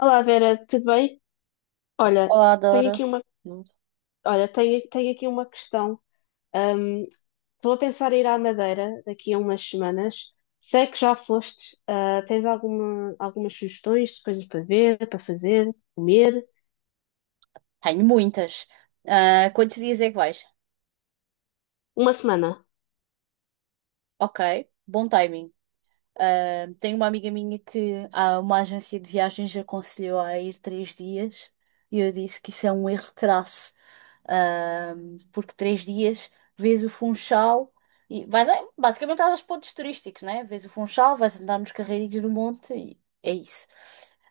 Olá Vera, tudo bem? Olha, Olá, tenho Dora. aqui uma, Hum. olha, tenho aqui uma questão. Ahm, Estou a pensar em ir à Madeira daqui a umas semanas. Sei que já foste. Tens algumas sugestões de coisas para ver, para fazer, comer? Tenho muitas. Quantos dias é que vais? Uma semana. Ok, bom timing. Tenho uma amiga minha uma agência de viagens aconselhou a ir 3 dias e eu disse que isso é um erro crasso. Ah, Porque 3 dias vês o Funchal e basicamente aos pontos turísticos, né? Vês o Funchal, vais andar nos carreirinhos do monte e é isso.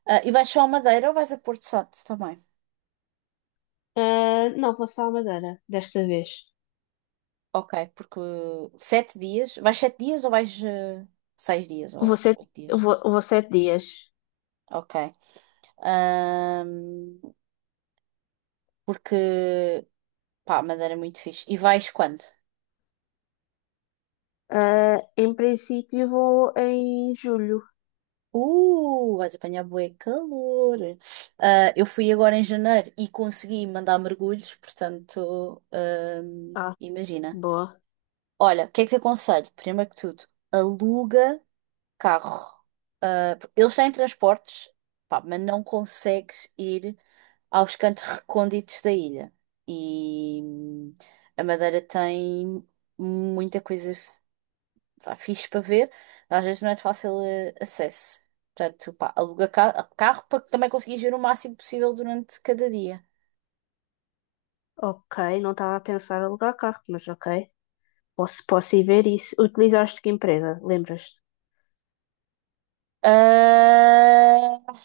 E vais só a Madeira ou vais a Porto Santo também? Ah, não, vou só à Madeira desta vez. Ok, porque 7 dias. Vais 7 dias ou vais 6 dias Vou ou sete, 8 dias? vou 7 dias. Ok. Ahm, Porque, pá, Madeira é muito fixe. E vais quando? Ah, em princípio vou em julho. Vais apanhar bué calor. Eu fui agora em janeiro e consegui mandar mergulhos, portanto, Ah, imagina. boa. Olha, o que é que te aconselho? Primeiro que tudo, aluga carro. Eles têm transportes, pá, mas não consegues ir aos cantos recônditos da ilha. E a Madeira tem muita vá, fixe para ver, mas às vezes não é de fácil acesso. Portanto, pá, aluga carro para que também conseguires ver o máximo possível durante cada dia. Ok, não estava a pensar em alugar carro, mas ok. Posso ir ver isso. Utilizaste que empresa? Lembras-te? Ah,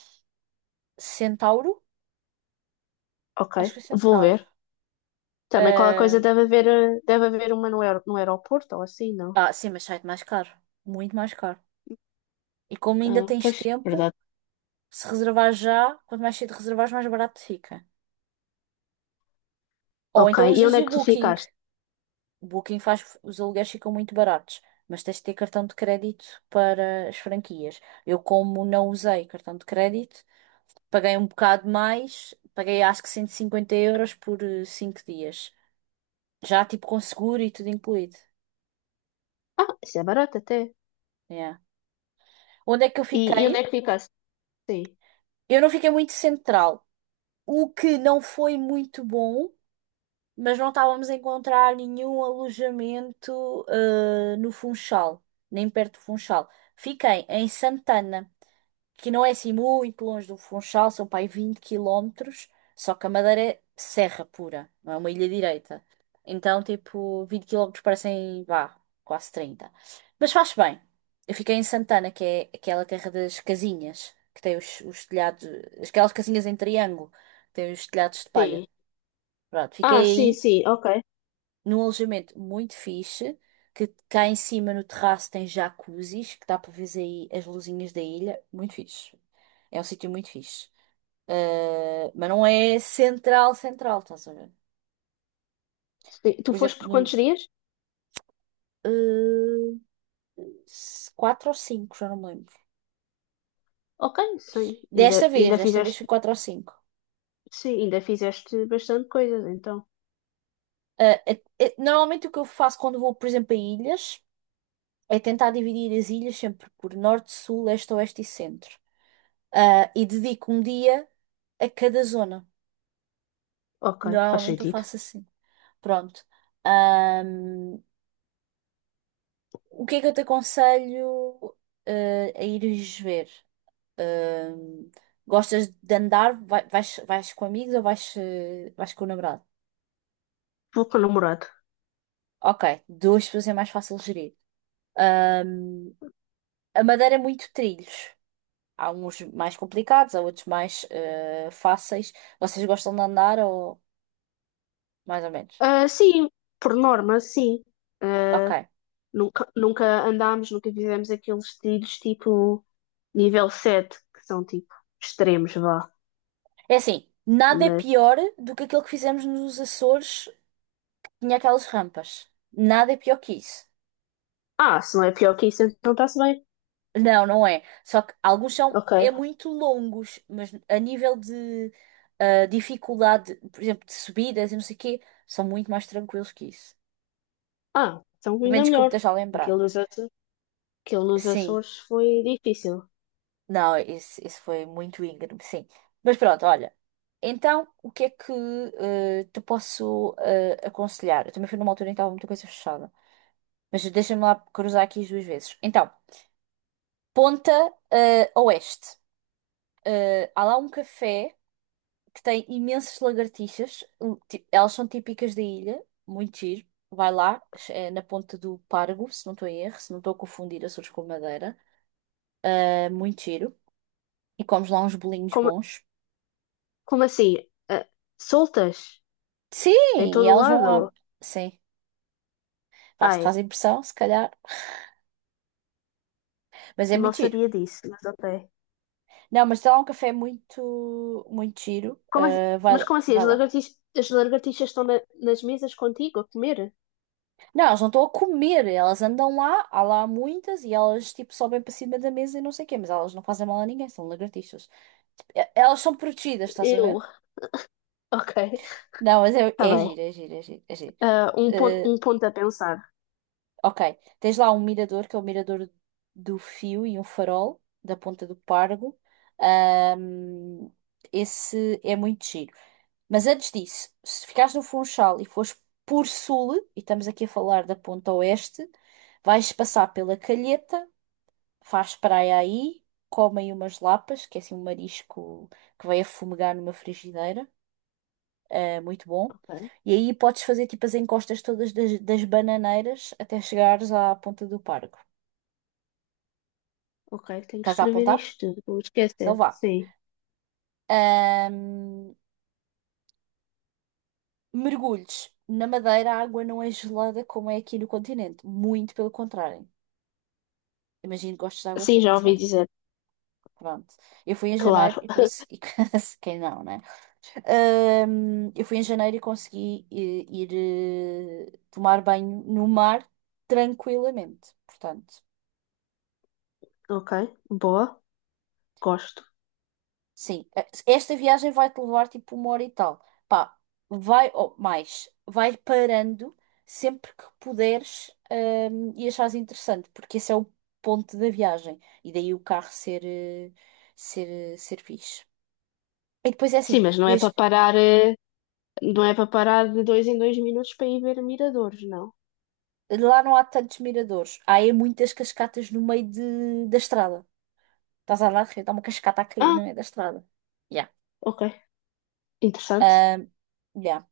Centauro? Ok, Acho que é vou Centauro. ver. Também qualquer coisa deve haver uma no aeroporto ou assim, não? Sim, mas sai mais caro. Muito mais caro. E como ainda Ah, tens pois, tempo, verdade. se reservar já, quanto mais cedo reservares, mais barato fica. Ou Ok, então e usas onde é o que tu Booking. ficaste? O Booking faz, os aluguéis ficam muito baratos, mas tens de ter cartão de crédito para as franquias. Eu, como não usei cartão de crédito, paguei um bocado mais, paguei acho que 150 euros por 5 dias. Já tipo com seguro e tudo incluído. Ah, isso é barato até. Yeah. Onde é que eu E fiquei? onde é que ficaste? Sim, Eu não fiquei muito central, o que não foi muito bom, mas não estávamos a encontrar nenhum alojamento, no Funchal, nem perto do Funchal. Fiquei em Santana, que não é assim muito longe do Funchal. São para aí 20 quilómetros, só que a Madeira é serra pura, não é uma ilha direita. Então, tipo, 20 quilómetros parecem, vá, quase 30. Mas faz bem. Eu fiquei em Santana, que é aquela terra das casinhas, que tem os telhados, aquelas casinhas em triângulo, que tem os telhados de palha. sim. Pronto, Ah, sim, fiquei sim, ok. num alojamento muito fixe, que cá em cima no terraço tem jacuzzis, que dá para ver aí as luzinhas da ilha. Muito fixe. É um sítio muito fixe. Mas não é central, central, estás a ver? Sim, tu Por foste exemplo, por no, quantos dias? uh, s- quatro ou cinco, já não me lembro. Ok, sim. Desta Ainda, vez, ainda desta vez foi fizeste, quatro ou cinco. sim, ainda fizeste bastante coisas, então. Normalmente o que eu faço quando vou, por exemplo, a ilhas, é tentar dividir as ilhas sempre por norte, sul, leste, oeste e centro. E dedico um dia a cada zona. Ok, faz Normalmente eu sentido. faço assim. Pronto. Ahm, o que é que eu te aconselho, a ires ver? Ahm, Gostas de andar? Vais com amigos ou vais com o namorado? Vou com o namorado. Ok, duas pessoas é mais fácil gerir. Ahm, a Madeira é muito trilhos. Há uns mais complicados, há outros mais fáceis. Vocês gostam de andar ou mais ou menos? Ah, sim, por norma, sim. Ah, Ok. nunca nunca fizemos aqueles trilhos tipo nível 7, que são tipo extremos, vá. É assim, nada é Mas, pior do que aquilo que fizemos nos Açores, tinha aquelas rampas. Nada é pior que isso. ah, se não é pior que isso, então está-se bem. Não, não é. Só que alguns são Ok. é muito longos, mas a nível de dificuldade, por exemplo, de subidas e não sei o quê, são muito mais tranquilos que isso. Ah, então Pelo ainda menos que eu me melhor. esteja a lembrar. Aquilo nos Açores, aquilo nos Sim. Açores foi difícil. Não, esse foi muito íngreme, sim. Mas pronto, olha. Então, o que é que te posso aconselhar? Eu também fui numa altura em que estava muita coisa fechada. Mas deixa-me lá cruzar aqui as duas vezes. Então, Ponta Oeste. Há lá um café que tem imensas lagartixas. Elas são típicas da ilha, muito giro. Vai lá, é na ponta do Pargo, se não estou em erro, se não estou a confundir Açores com Madeira. Muito giro. E comes lá uns bolinhos Como, bons. como assim? Ah, soltas? Sim, Em e todo o elas vão lá. lado? Sim, pá, se te Ai, faz impressão, se calhar. Mas é não muito giro. sabia disso, mas ok. Não, mas tem lá um café muito, muito giro. Como, assim- Eh, vai, mas lá- como assim? As vai lá. lagartixas, as lagartixas estão nas mesas contigo a comer? Não, elas não estão a comer, elas andam lá, há lá muitas e elas tipo sobem para cima da mesa e não sei o quê, mas elas não fazem mal a ninguém, são lagartixas. Elas são protegidas, estás a Eu. ver? Ok, Não, mas é, está é bem. giro, é giro, é giro, é giro. Ah, Eh, um ponto a pensar. ok, tens lá um mirador, que é o mirador do fio e um farol da Ponta do Pargo. Ahm, Esse é muito giro. Mas antes disso, se ficares no Funchal e fores por sul, e estamos aqui a falar da ponta oeste, vais passar pela Calheta, faz praia aí, comem umas lapas, que é assim um marisco que vai a fumegar numa frigideira, é muito bom. Ok, E aí podes fazer tipo as encostas todas das bananeiras até chegares à ponta do parque. ok, tenho que Estás a escrever apontar? isto tudo, vou Então esquecer. vá. Sim. Ahm, Mergulhos. Na Madeira a água não é gelada como é aqui no continente, muito pelo contrário. Imagino que gostes de água Sim, já quente, ouvi certo? dizer. Pronto. Eu fui em janeiro Claro. e consegui. Quem não, né? Eu fui em janeiro e consegui ir, tomar banho no mar tranquilamente. Portanto, Ok, boa, gosto. sim. Esta viagem vai te levar tipo uma hora e tal. Pá, vai, ou mais, vai parando sempre que puderes, e achares interessante, porque esse é o ponto da viagem. E daí o carro ser, ser fixe. E depois é assim, Sim, mas não é vês. para parar, eh, não é para parar de dois em dois minutos para ir ver miradores, não. Lá não há tantos miradores. Há é muitas cascatas no meio da estrada. Estás a andar de repente, há uma cascata a cair Ah, no meio da estrada. Yeah. ok, interessante. Ahm, yeah.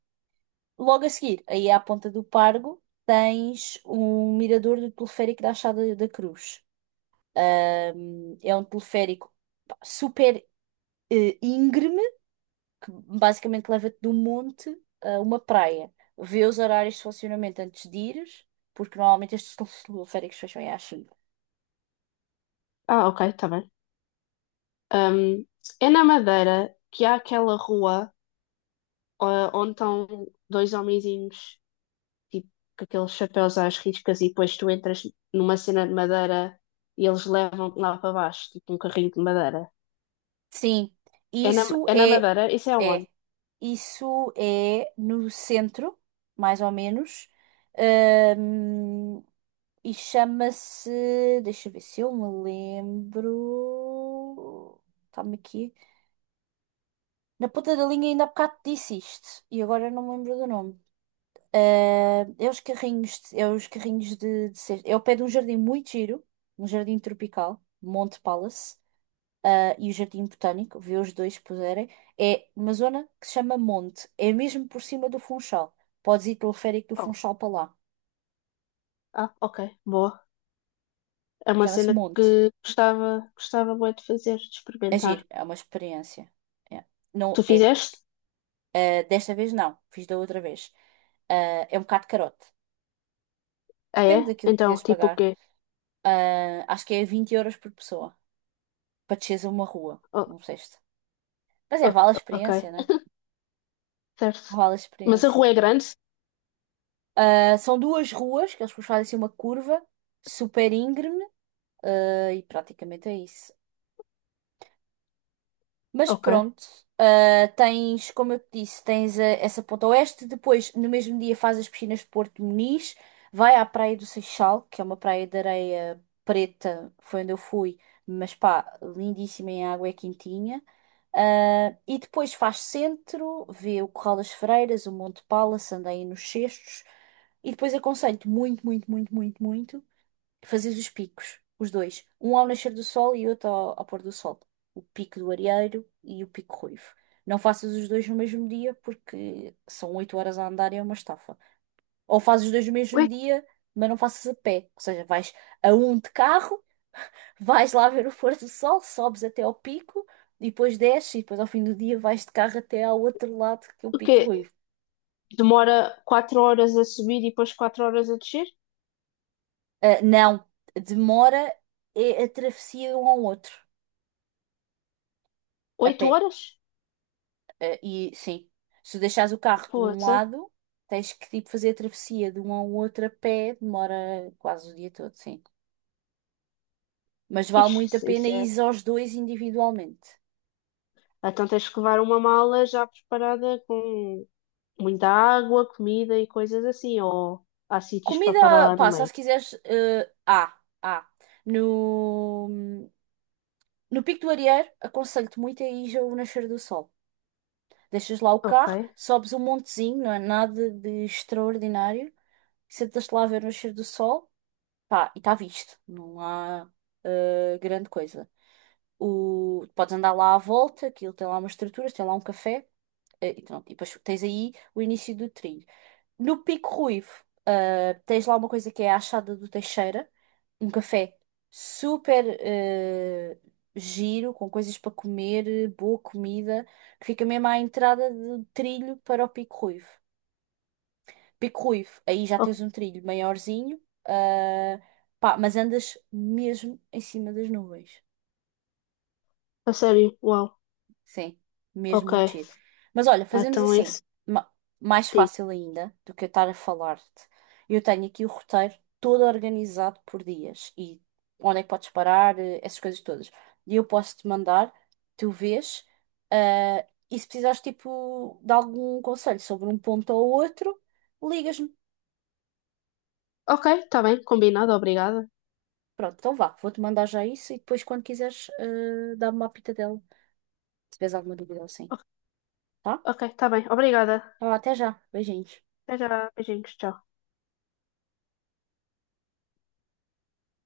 Logo a seguir, aí à ponta do Pargo, tens um mirador do teleférico da Achada da Cruz. É um teleférico pá, super íngreme, que basicamente leva-te de um monte a uma praia. Vê os horários de funcionamento antes de ires, porque normalmente estes teleféricos fecham aí às 5. Ah, ok, está bem. Ahm, É na Madeira que há aquela rua onde estão dois homenzinhos tipo, com aqueles chapéus às riscas, e depois tu entras numa cena de madeira e eles levam-te lá para baixo, tipo um carrinho de madeira. Sim, É na, isso é na é, Madeira? Isso é onde? é, isso é no centro, mais ou menos. Ahm, e chama-se, deixa eu ver se eu me lembro, está-me aqui, na ponta da linha ainda há bocado disse isto, e agora eu não me lembro do nome. É os carrinhos de cesta, é ao pé de um jardim muito giro, um jardim tropical, Monte Palace, e o Jardim Botânico, vê os dois se puderem, é uma zona que se chama Monte. É mesmo por cima do Funchal. Podes ir pelo férico do Oh, Funchal para lá. ah, ok, boa. É uma Chama-se cena Monte. que gostava muito de fazer, de experimentar. Agir é uma experiência. É. Tu Não é. fizeste? Desta vez não, fiz da outra vez. É um bocado carote. Ah, Depende é? daquilo que tu Então, queres tipo o pagar. quê? Acho que é 20 euros por pessoa para desceres a uma rua, Oh, não sei se. Mas é, ok, vale a ok, experiência, né? certo. Vale a Mas a experiência. rua é grande? São duas ruas que eles fazem assim uma curva super íngreme. E praticamente é isso. Mas Ok. pronto, tens, como eu te disse, tens essa ponta oeste. Depois, no mesmo dia, faz as piscinas de Porto Muniz, vai à Praia do Seixal, que é uma praia de areia preta, foi onde eu fui, mas pá, lindíssima em água, é quentinha. E depois faz centro, vê o Corral das Freiras, o Monte Pala, se anda aí nos Cestos. E depois aconselho-te muito, muito, muito, muito, muito. Fazes os picos, os dois. Um ao nascer do sol e outro ao pôr do sol. O pico do areeiro e o pico ruivo. Não faças os dois no mesmo dia porque são 8 horas a andar e é uma estafa. Ou fazes os dois no mesmo Ué, dia, mas não faças a pé. Ou seja, vais a um de carro, vais lá ver o pôr do sol, sobes até ao pico e depois desces e depois ao fim do dia vais de carro até ao outro lado que é o o pico quê? ruivo. Demora 4 horas a subir e depois 4 horas a descer? Não, demora é a travessia de um ao outro, a oito pé. horas? Eh, e sim, se tu deixares o carro de um Poça. lado, tens que tipo fazer a travessia de um ao outro a pé, demora quase o dia todo, sim. Mas vale muito a Ixi, pena isso ir é. aos dois individualmente. Então tens que levar uma mala já preparada com muita água, comida e coisas assim, ou há sítios para parar Comida, lá no pá, só meio. se quiseres. Ah. No, no Pico do Arieiro, aconselho-te muito a ir ao nascer do sol. Deixas lá o Ok. carro, sobes um montezinho, não é nada de extraordinário. Sentas-te lá a ver o nascer do sol. Pá, e está visto. Não há grande coisa. O, podes andar lá à volta, aquilo tem lá umas estruturas, tem lá um café, e pronto. E depois tens aí o início do trilho. No Pico Ruivo, tens lá uma coisa que é a Achada do Teixeira, um café super giro, com coisas para comer, boa comida, que fica mesmo à entrada do trilho para o Pico Ruivo. Pico Ruivo, aí já tens Oh, um trilho maiorzinho, ah, pá, mas andas mesmo em cima das nuvens. a sério? Uau. Sim, mesmo Ok. muito giro. Mas olha, fazemos Então esse assim, ma- mais fácil tipo. ainda do que eu estar a falar-te. Eu tenho aqui o roteiro todo organizado por dias e onde é que podes parar, essas coisas todas. E eu posso-te mandar, tu vês, e se precisares tipo de algum conselho sobre um ponto ou outro, ligas-me. Ok, tá bem, combinado, obrigada. Pronto, então vá, vou-te mandar já isso e depois, quando quiseres, dá-me uma pitadela, se tiveres alguma dúvida ou assim, O- tá? Ok, tá bem, obrigada. Então, até já, beijinhos. Até já, beijinhos, tchau.